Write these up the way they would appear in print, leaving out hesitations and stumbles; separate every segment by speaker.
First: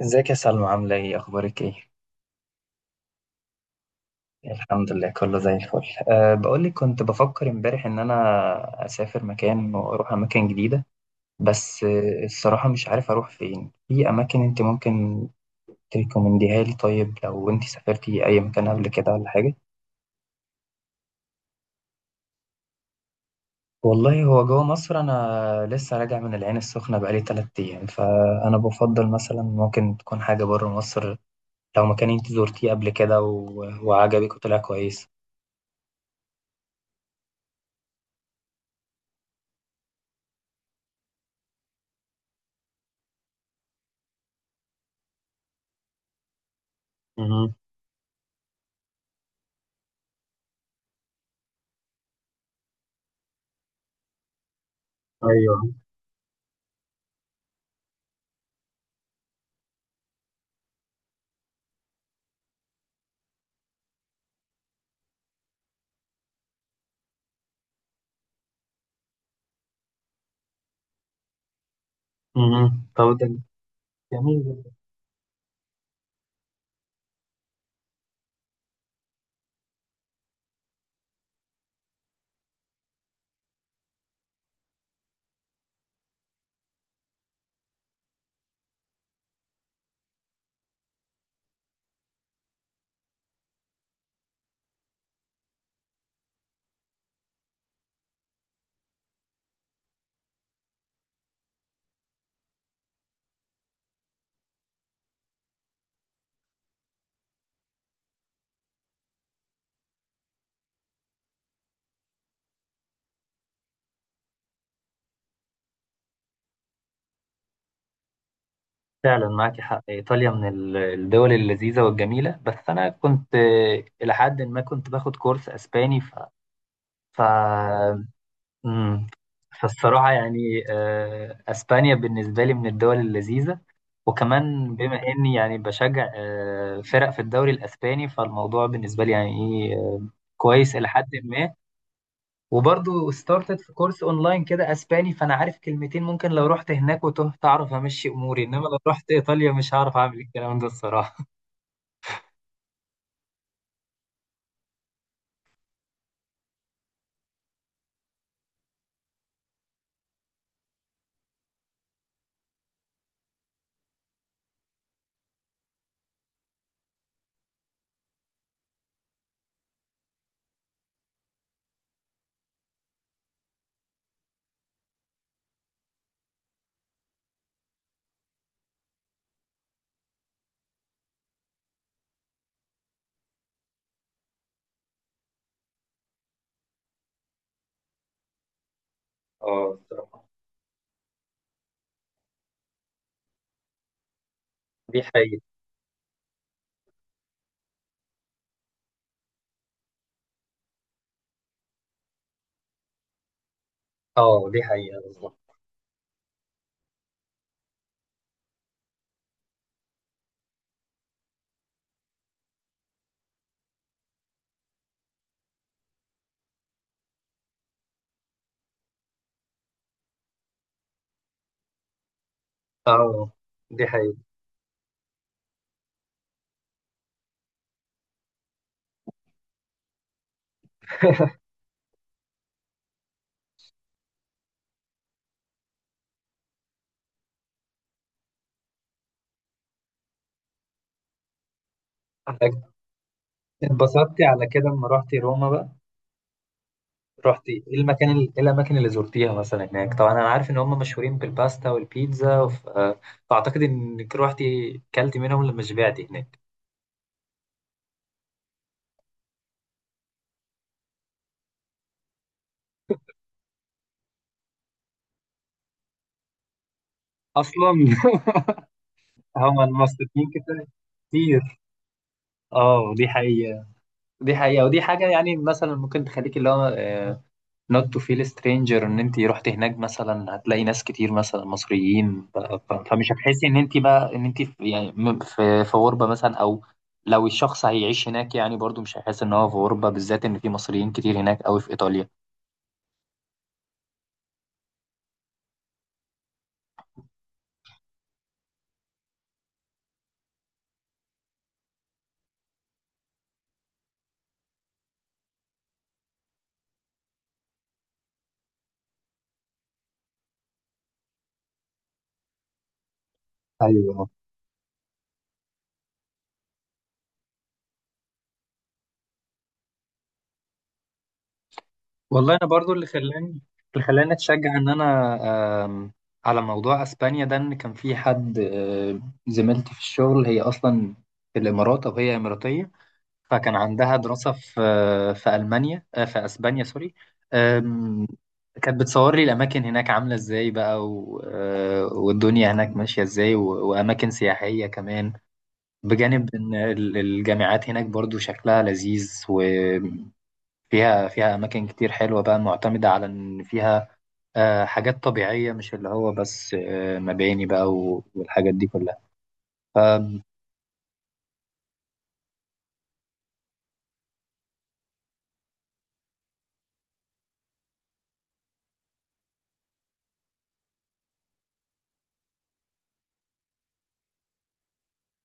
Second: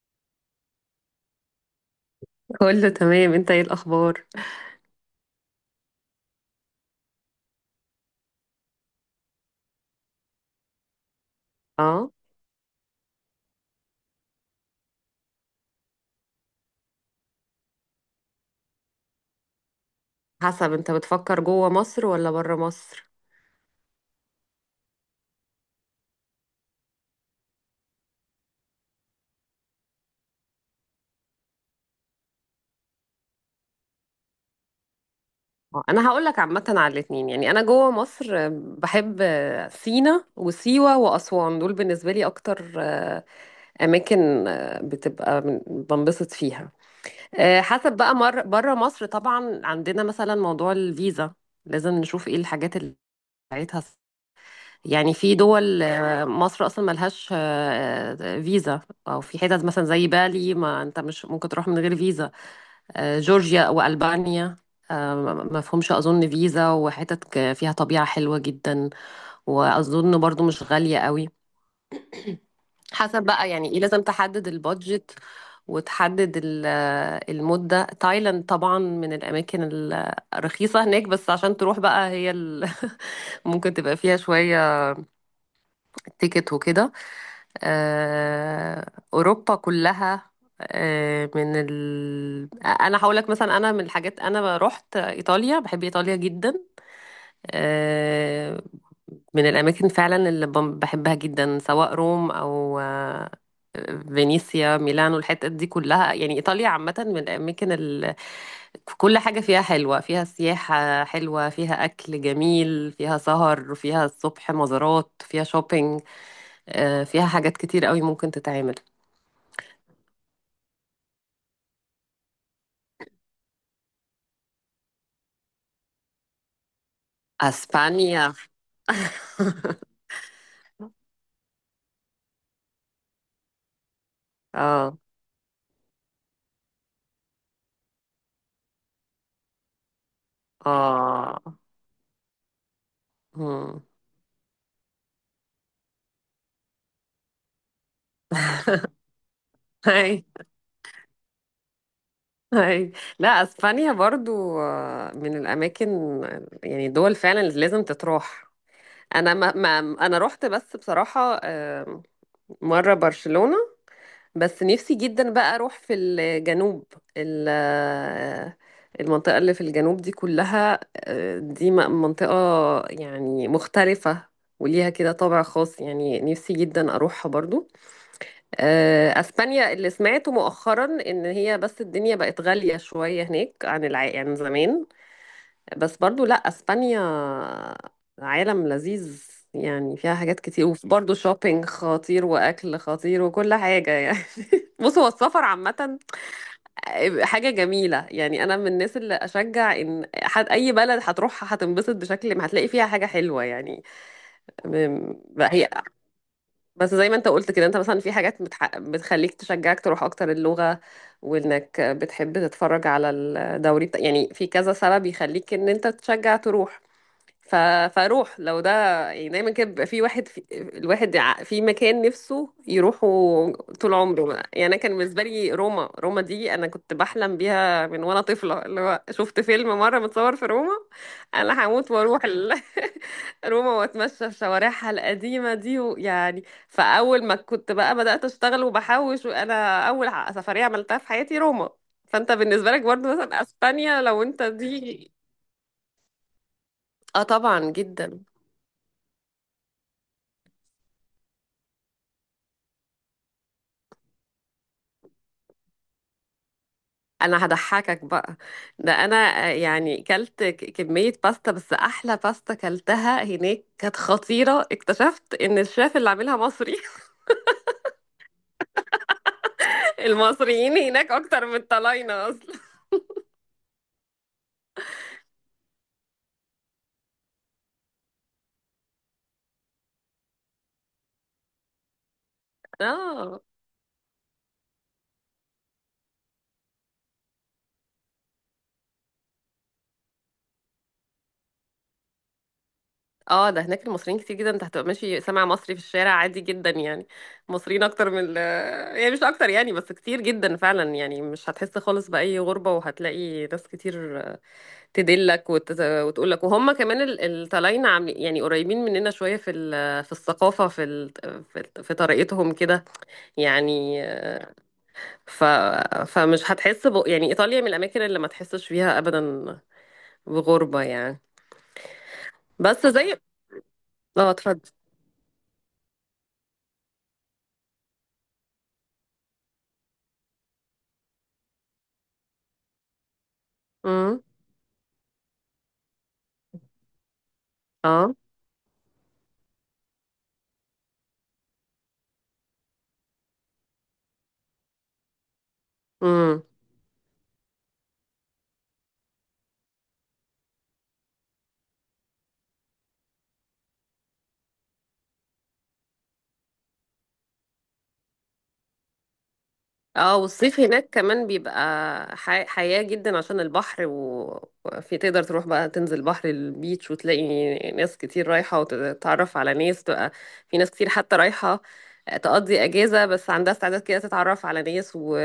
Speaker 1: ازيك يا سلمى، عاملة ايه؟ اخبارك ايه؟
Speaker 2: كله تمام، انت ايه الاخبار؟
Speaker 1: الحمد لله، كله زي الفل. بقولك، كنت بفكر امبارح ان انا اسافر مكان واروح اماكن جديدة. بس
Speaker 2: اه.
Speaker 1: الصراحة مش عارف اروح فين، في اماكن انت ممكن تريكومنديها لي؟ طيب، لو انت سافرتي اي مكان قبل كده ولا حاجة؟
Speaker 2: حسب، انت بتفكر جوه مصر ولا بره مصر؟
Speaker 1: والله هو جوه مصر، انا لسه راجع من العين السخنة بقالي 3 ايام، فانا بفضل مثلا ممكن تكون حاجة بره مصر، لو مكان انت زرتيه قبل كده و... وعجبك وطلع كويس.
Speaker 2: اه، انا هقول لك عامه على الاتنين. يعني انا جوه مصر، بحب سينا وسيوه واسوان، دول بالنسبه لي اكتر اماكن بتبقى بنبسط فيها.
Speaker 1: مهم.
Speaker 2: حسب بقى مر بره مصر، طبعا عندنا مثلا موضوع الفيزا، لازم نشوف ايه الحاجات اللي بتاعتها. يعني في
Speaker 1: ايوه.
Speaker 2: دول مصر اصلا ملهاش فيزا، او في حتت مثلا زي بالي، ما انت مش ممكن تروح من غير فيزا، جورجيا والبانيا آه، ما فيهمش اظن فيزا، وحتت فيها طبيعة حلوة جدا، واظن برضو مش غالية قوي.
Speaker 1: مم. طب
Speaker 2: حسب
Speaker 1: ده
Speaker 2: بقى يعني ايه، لازم
Speaker 1: جميل
Speaker 2: تحدد
Speaker 1: جدا.
Speaker 2: البادجت وتحدد المدة. تايلاند طبعا من الأماكن الرخيصة هناك، بس عشان تروح بقى هي ممكن تبقى فيها شوية تيكت وكده. آه، اوروبا كلها، انا هقول لك مثلا، انا من الحاجات، انا رحت ايطاليا، بحب ايطاليا جدا، آه، من الاماكن فعلا اللي بحبها جدا، سواء روم او فينيسيا ميلانو، الحتت دي كلها. يعني ايطاليا عامه من الاماكن. كل حاجه فيها حلوه، فيها سياحه حلوه، فيها اكل جميل، فيها سهر، فيها الصبح مزارات، فيها شوبينج، فيها حاجات كتير قوي ممكن تتعمل.
Speaker 1: فعلا معاكي حق، ايطاليا من الدول اللذيذه والجميله، بس انا كنت الى حد ما كنت باخد كورس اسباني ف ف
Speaker 2: اسبانيا.
Speaker 1: مم. فالصراحه يعني اسبانيا بالنسبه لي من الدول اللذيذه، وكمان
Speaker 2: اه.
Speaker 1: بما اني يعني بشجع فرق في الدوري الاسباني، فالموضوع بالنسبه لي يعني ايه، كويس الى حد
Speaker 2: اه.
Speaker 1: ما. وبرضه ستارتت في
Speaker 2: مم.
Speaker 1: كورس اونلاين كده اسباني، فانا عارف كلمتين، ممكن لو رحت هناك وتهت اعرف امشي اموري، انما لو رحت ايطاليا مش هعرف اعمل
Speaker 2: هاي
Speaker 1: الكلام ده الصراحه.
Speaker 2: هاي. لا، اسبانيا برضو من الاماكن، يعني دول فعلا اللي لازم تتروح. انا ما، انا رحت بس بصراحة مرة برشلونة، بس نفسي جدا بقى اروح في الجنوب، المنطقة اللي في الجنوب دي كلها، دي منطقة يعني مختلفة وليها كده طابع خاص، يعني نفسي جدا اروحها برضو. اسبانيا، اللي سمعته مؤخرا ان هي، بس الدنيا بقت غالية شوية هناك عن زمان، بس برضو لا، اسبانيا عالم لذيذ،
Speaker 1: اه
Speaker 2: يعني فيها
Speaker 1: الصراحة.
Speaker 2: حاجات كتير، وبرضه شوبينج خطير واكل خطير وكل حاجة يعني. بص،
Speaker 1: دي
Speaker 2: هو
Speaker 1: حقيقة.
Speaker 2: السفر عامة حاجة جميلة، يعني انا من الناس اللي اشجع ان حد اي بلد هتروحها هتنبسط، بشكل ما هتلاقي فيها حاجة حلوة يعني.
Speaker 1: اه دي حقيقة
Speaker 2: بقى
Speaker 1: بالظبط.
Speaker 2: هي، بس زي ما انت قلت كده، انت مثلا في حاجات بتخليك تشجعك تروح اكتر، اللغة، وانك بتحب تتفرج على الدوري، يعني في كذا سبب يخليك ان انت تشجع تروح. ف... فاروح لو ده يعني. دايما كده بيبقى في واحد، الواحد في مكان نفسه يروحه
Speaker 1: اه دي
Speaker 2: طول
Speaker 1: حقيقة.
Speaker 2: عمره بقى. يعني انا كان بالنسبه لي روما، روما دي انا كنت بحلم بيها من وانا طفله، اللي هو شفت فيلم مره متصور في روما، انا هموت واروح. روما، واتمشى في شوارعها القديمه دي ويعني، فاول ما كنت بقى بدات اشتغل وبحوش، وانا اول سفريه عملتها في حياتي روما. فانت بالنسبه لك برضه مثلا اسبانيا لو
Speaker 1: اتبسطتي
Speaker 2: انت
Speaker 1: على كده لما
Speaker 2: دي.
Speaker 1: رحتي روما بقى؟
Speaker 2: اه
Speaker 1: رحتي
Speaker 2: طبعا،
Speaker 1: ايه المكان
Speaker 2: جدا.
Speaker 1: ايه الاماكن اللي زرتيها مثلا هناك؟ طبعا انا عارف ان هم مشهورين بالباستا والبيتزا وف... آه، فاعتقد انك روحتي كلتي منهم لما شبعتي هناك.
Speaker 2: انا هضحكك بقى، ده انا يعني كلت كمية باستا، بس احلى باستا كلتها هناك كانت خطيرة، اكتشفت ان الشيف اللي عاملها مصري.
Speaker 1: اصلا هم المصريين كده
Speaker 2: المصريين هناك
Speaker 1: كتير.
Speaker 2: اكتر من الطلاينة اصلا.
Speaker 1: اه دي حقيقة. دي حقيقة، ودي حاجة يعني مثلا ممكن تخليك اللي هو نوت تو فيل سترينجر، ان انت رحت هناك مثلا هتلاقي ناس كتير مثلا مصريين، فمش
Speaker 2: اه.
Speaker 1: هتحسي ان انت بقى ان انت في يعني في غربة مثلا، او لو الشخص هيعيش هناك يعني برضو مش هيحس ان هو في غربة، بالذات ان في مصريين كتير هناك قوي في ايطاليا.
Speaker 2: اه. ده هناك المصريين كتير جدا، انت هتبقى ماشي سامع مصري في الشارع عادي جدا يعني. مصريين اكتر من. يعني مش اكتر يعني، بس كتير جدا فعلا، يعني مش هتحس خالص بأي غربة، وهتلاقي ناس كتير تدلك وتقول لك، وهم كمان الطلاينة عاملين يعني قريبين مننا شوية في في الثقافة، في في طريقتهم كده يعني.
Speaker 1: ايوه.
Speaker 2: ف... فمش هتحس. يعني إيطاليا من الأماكن اللي ما تحسش فيها أبدا بغربة يعني.
Speaker 1: والله انا برضو اللي
Speaker 2: بس زي.
Speaker 1: خلاني اللي خلاني
Speaker 2: اه.
Speaker 1: اتشجع ان
Speaker 2: اتفضل.
Speaker 1: انا، على موضوع اسبانيا ده، ان كان في حد زميلتي في الشغل، هي اصلا في الامارات، او هي اماراتيه، فكان عندها
Speaker 2: امم.
Speaker 1: دراسه في في المانيا، في اسبانيا، سوري. آم،
Speaker 2: اه.
Speaker 1: كانت بتصور لي الاماكن هناك عامله ازاي بقى والدنيا هناك ماشيه ازاي واماكن سياحيه كمان، بجانب
Speaker 2: امم.
Speaker 1: ان الجامعات هناك برضو شكلها لذيذ. فيها أماكن كتير حلوة بقى معتمدة على إن فيها حاجات طبيعية، مش اللي هو بس مباني بقى والحاجات دي كلها.
Speaker 2: اه. والصيف هناك كمان بيبقى حياة جدا، عشان البحر، وفي تقدر تروح بقى تنزل بحر البيتش، وتلاقي ناس كتير رايحة وتتعرف على ناس، تبقى في ناس كتير حتى رايحة تقضي أجازة، بس عندها استعداد كده تتعرف على ناس. و...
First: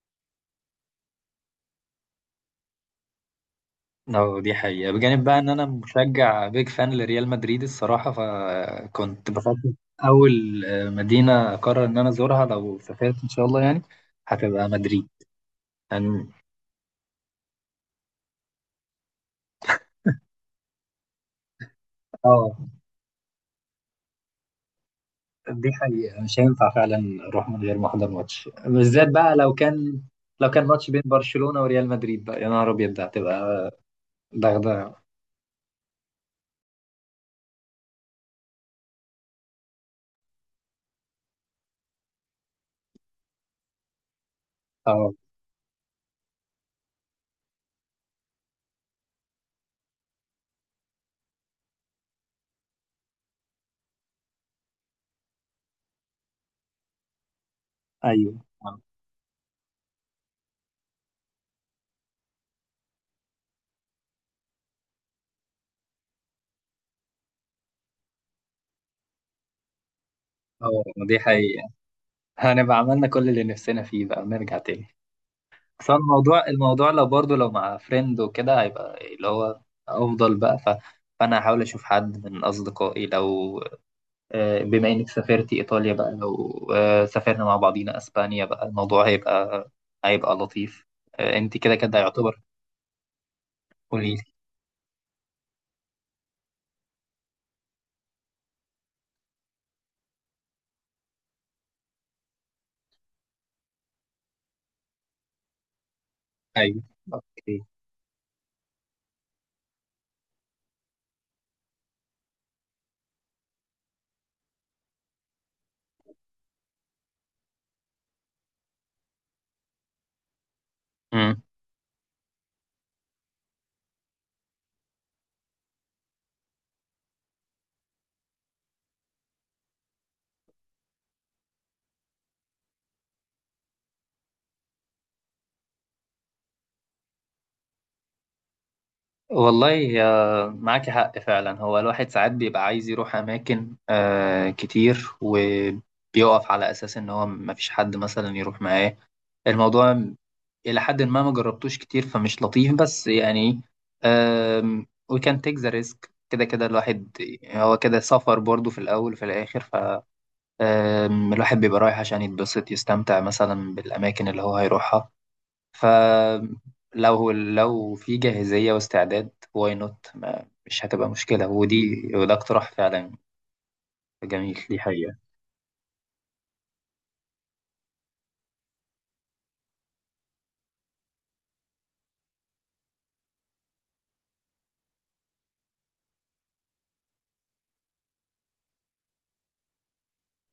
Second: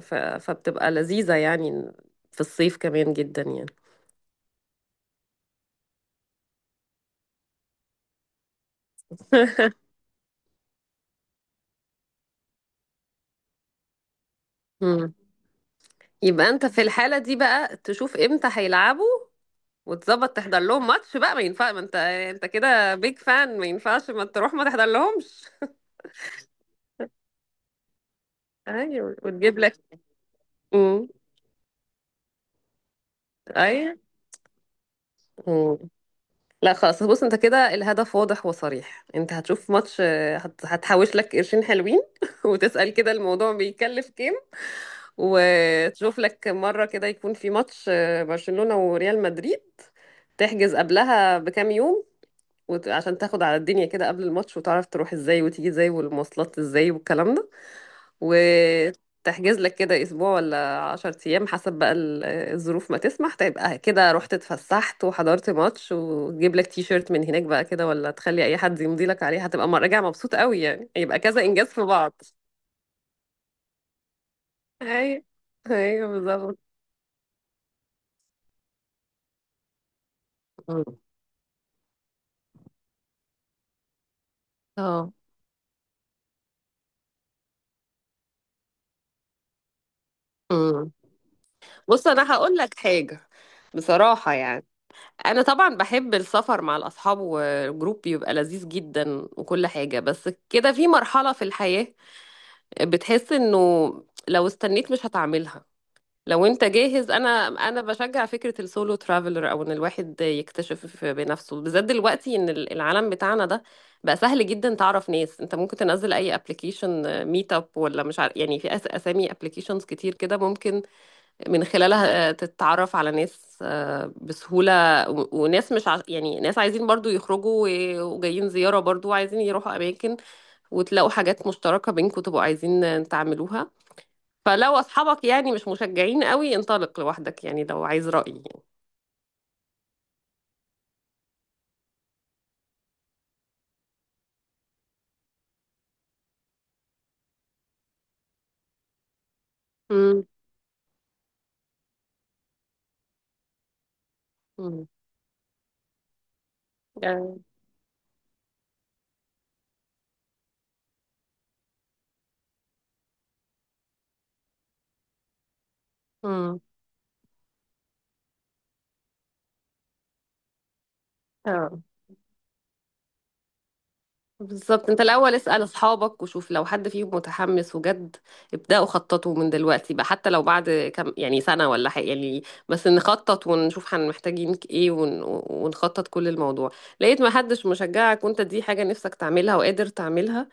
Speaker 2: ف... فبتبقى لذيذة يعني في الصيف كمان جدا يعني.
Speaker 1: اه دي حقيقة، بجانب بقى إن أنا مشجع بيج فان لريال مدريد الصراحة، فكنت بفكر أول مدينة أقرر إن أنا أزورها لو سافرت إن شاء الله، يعني هتبقى مدريد
Speaker 2: مم.
Speaker 1: يعني.
Speaker 2: يبقى انت في الحالة دي بقى تشوف امتى هيلعبوا، وتظبط تحضر لهم ماتش بقى، ما ينفع، ما انت
Speaker 1: اه
Speaker 2: كده بيج فان، ما ينفعش ما تروح ما تحضر لهمش.
Speaker 1: دي حقيقة، مش هينفع فعلا أروح من غير ما أحضر ماتش، بالذات
Speaker 2: ايوه
Speaker 1: بقى لو
Speaker 2: وتجيب لك.
Speaker 1: كان لو كان ماتش بين
Speaker 2: امم.
Speaker 1: برشلونة وريال مدريد، بقى يا نهار أبيض، ده هتبقى
Speaker 2: ايوه.
Speaker 1: ضغطة.
Speaker 2: مم. لا، خلاص، بص، انت كده الهدف واضح وصريح، انت هتشوف ماتش، هتحوش لك قرشين حلوين، وتسأل كده الموضوع بيكلف كام،
Speaker 1: اه.
Speaker 2: وتشوف لك مرة كده يكون في ماتش برشلونة وريال مدريد، تحجز قبلها بكام يوم، عشان تاخد على الدنيا كده قبل الماتش، وتعرف تروح ازاي وتيجي ازاي والمواصلات ازاي والكلام ده،
Speaker 1: ايوه. اه.
Speaker 2: وتحجز لك كده اسبوع ولا عشر ايام حسب بقى الظروف ما تسمح، تبقى كده رحت اتفسحت وحضرت ماتش، وتجيب لك تي شيرت من هناك بقى، كده، ولا تخلي اي حد يمضي لك عليه، هتبقى راجع مبسوط قوي
Speaker 1: اه
Speaker 2: يعني،
Speaker 1: دي
Speaker 2: يبقى كذا انجاز
Speaker 1: حقيقة،
Speaker 2: في بعض.
Speaker 1: هنبقى عملنا كل اللي نفسنا فيه بقى ونرجع تاني.
Speaker 2: ايوه.
Speaker 1: بس هو
Speaker 2: ايوه
Speaker 1: الموضوع
Speaker 2: بالظبط.
Speaker 1: الموضوع لو برضه لو مع فريند وكده هيبقى اللي هو أفضل بقى.
Speaker 2: مم.
Speaker 1: فأنا هحاول أشوف حد من أصدقائي، لو بما إنك
Speaker 2: اه.
Speaker 1: سافرتي إيطاليا بقى، لو سافرنا مع بعضينا أسبانيا بقى، الموضوع هيبقى لطيف،
Speaker 2: مم.
Speaker 1: أنت كده كده
Speaker 2: بص، انا
Speaker 1: يعتبر.
Speaker 2: هقول لك حاجه
Speaker 1: قوليلي.
Speaker 2: بصراحه يعني، انا طبعا بحب السفر مع الاصحاب، والجروب بيبقى لذيذ جدا وكل حاجه، بس كده في مرحله في الحياه بتحس انه لو استنيت مش هتعملها، لو انت
Speaker 1: أيوه.
Speaker 2: جاهز، انا
Speaker 1: أوكي.
Speaker 2: انا بشجع فكره السولو ترافلر، او ان الواحد يكتشف بنفسه، بالذات دلوقتي ان العالم بتاعنا ده بقى سهل جدا تعرف ناس، انت ممكن تنزل اي ابلكيشن ميت اب ولا مش عارف، يعني في اسامي ابلكيشنز كتير كده ممكن من خلالها تتعرف على ناس بسهولة، وناس مش ع... يعني ناس عايزين برضو يخرجوا وجايين زيارة برضو، وعايزين يروحوا أماكن، وتلاقوا حاجات مشتركة بينكم تبقوا عايزين تعملوها. فلو أصحابك يعني مش مشجعين قوي، انطلق لوحدك يعني، لو عايز رأيي يعني.
Speaker 1: والله معاكي حق فعلا، هو الواحد ساعات بيبقى عايز يروح أماكن كتير، وبيقف على أساس إن هو مفيش حد مثلا يروح معاه، الموضوع
Speaker 2: امم.
Speaker 1: إلى حد ما ما جربتوش كتير فمش لطيف، بس يعني آم، we can take the risk، كده كده الواحد
Speaker 2: امم.
Speaker 1: هو كده سفر برضه في الأول وفي الآخر. الواحد بيبقى رايح عشان يتبسط، يستمتع مثلا بالأماكن اللي هو هيروحها،
Speaker 2: امم.
Speaker 1: فلو في جاهزية واستعداد واي نوت، مش هتبقى مشكلة، ودي وده اقتراح فعلا جميل، دي
Speaker 2: بالظبط، انت
Speaker 1: حقيقة.
Speaker 2: الاول اسأل اصحابك وشوف لو حد فيهم متحمس وجد، ابدأوا خططوا من دلوقتي بقى، حتى لو بعد كم يعني سنة ولا حاجة يعني، بس نخطط ونشوف هن محتاجين ايه، ونخطط كل الموضوع. لقيت ما حدش مشجعك، وانت دي حاجة نفسك تعملها وقادر تعملها،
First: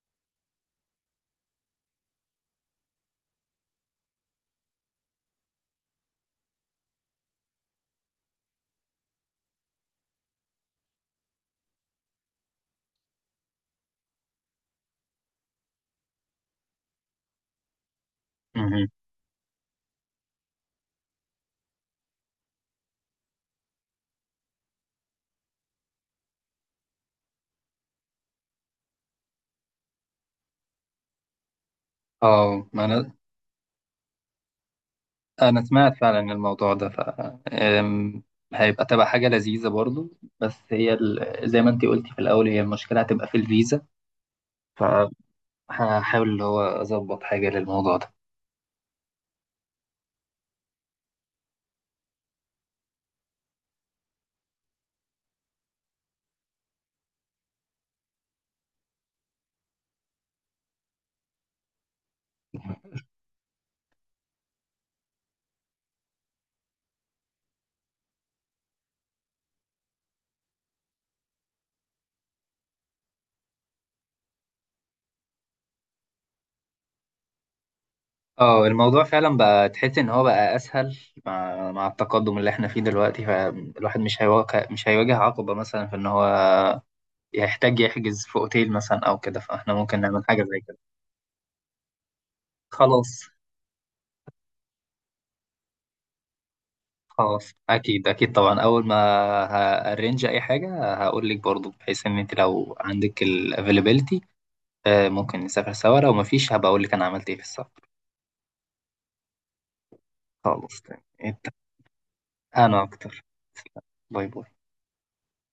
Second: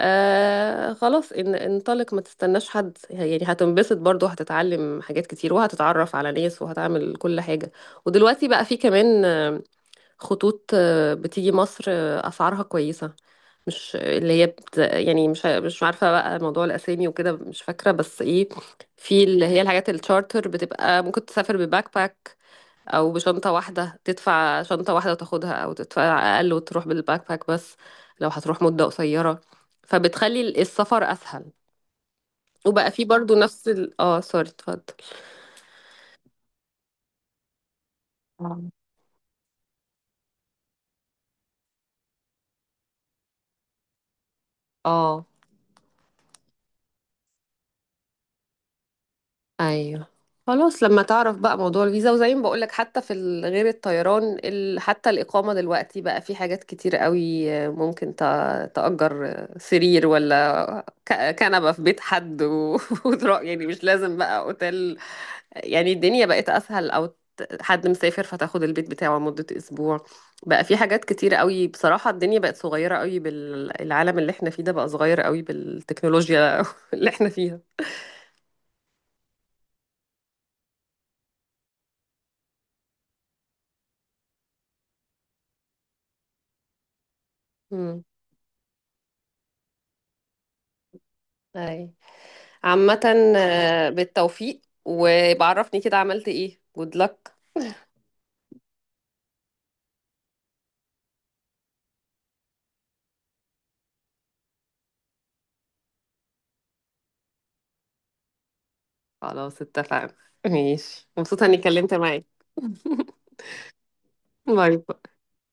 Speaker 2: آه خلاص، انطلق، ما تستناش حد، يعني هتنبسط برضو، هتتعلم حاجات كتير، وهتتعرف على ناس، وهتعمل كل حاجة. ودلوقتي بقى في كمان خطوط بتيجي مصر أسعارها كويسة، مش اللي هي يعني مش عارفه بقى موضوع الاسامي وكده مش فاكره، بس ايه،
Speaker 1: مهم.
Speaker 2: في اللي هي الحاجات التشارتر بتبقى، ممكن تسافر بباك باك، او بشنطه واحده، تدفع شنطه واحده وتاخدها، او تدفع اقل وتروح بالباك باك بس، لو هتروح مده قصيره فبتخلي السفر اسهل.
Speaker 1: اه ما
Speaker 2: وبقى في
Speaker 1: انا،
Speaker 2: برضو نفس اه سوري اتفضل.
Speaker 1: انا سمعت فعلا الموضوع ده، أم،
Speaker 2: آه.
Speaker 1: تبقى حاجة لذيذة برضو. بس هي زي ما انتي قلتي في الاول، هي المشكلة هتبقى في الفيزا،
Speaker 2: اه.
Speaker 1: فهحاول اللي هو اظبط حاجة للموضوع ده.
Speaker 2: ايوه. خلاص لما تعرف بقى موضوع الفيزا، وزي ما بقولك، حتى في غير الطيران، حتى الإقامة دلوقتي بقى في حاجات كتير قوي، ممكن تأجر سرير ولا كنبة في بيت حد، وتروح، يعني مش لازم بقى اوتيل، يعني الدنيا بقت أسهل، أو حد مسافر فتاخد البيت بتاعه مدة أسبوع. بقى في حاجات كتير قوي بصراحة، الدنيا بقت صغيرة قوي، بالعالم اللي احنا فيه ده بقى صغير قوي بالتكنولوجيا اللي احنا فيها.
Speaker 1: اه الموضوع فعلا بقى تحس ان هو بقى اسهل، مع التقدم اللي احنا فيه دلوقتي، فالواحد مش هيواجه عقبة مثلا في ان هو يحتاج يحجز في اوتيل مثلا او كده، فاحنا ممكن نعمل حاجة زي كده.
Speaker 2: امم. عامة
Speaker 1: خلاص.
Speaker 2: بالتوفيق، وبعرفني كده عملت ايه. good luck.
Speaker 1: خلاص اكيد اكيد، طبعا اول ما هارينج اي حاجة هقول لك برضو، بحيث ان انت لو عندك الافيلابيلتي ممكن نسافر سوا، لو مفيش هبقى اقول لك انا عملت ايه في السفر.
Speaker 2: خلاص اتفقنا.
Speaker 1: خلاص تمام.
Speaker 2: ماشي، مبسوطة
Speaker 1: اتفقنا.
Speaker 2: اني اتكلمت معاك.
Speaker 1: انا اكتر. باي باي.
Speaker 2: باي باي.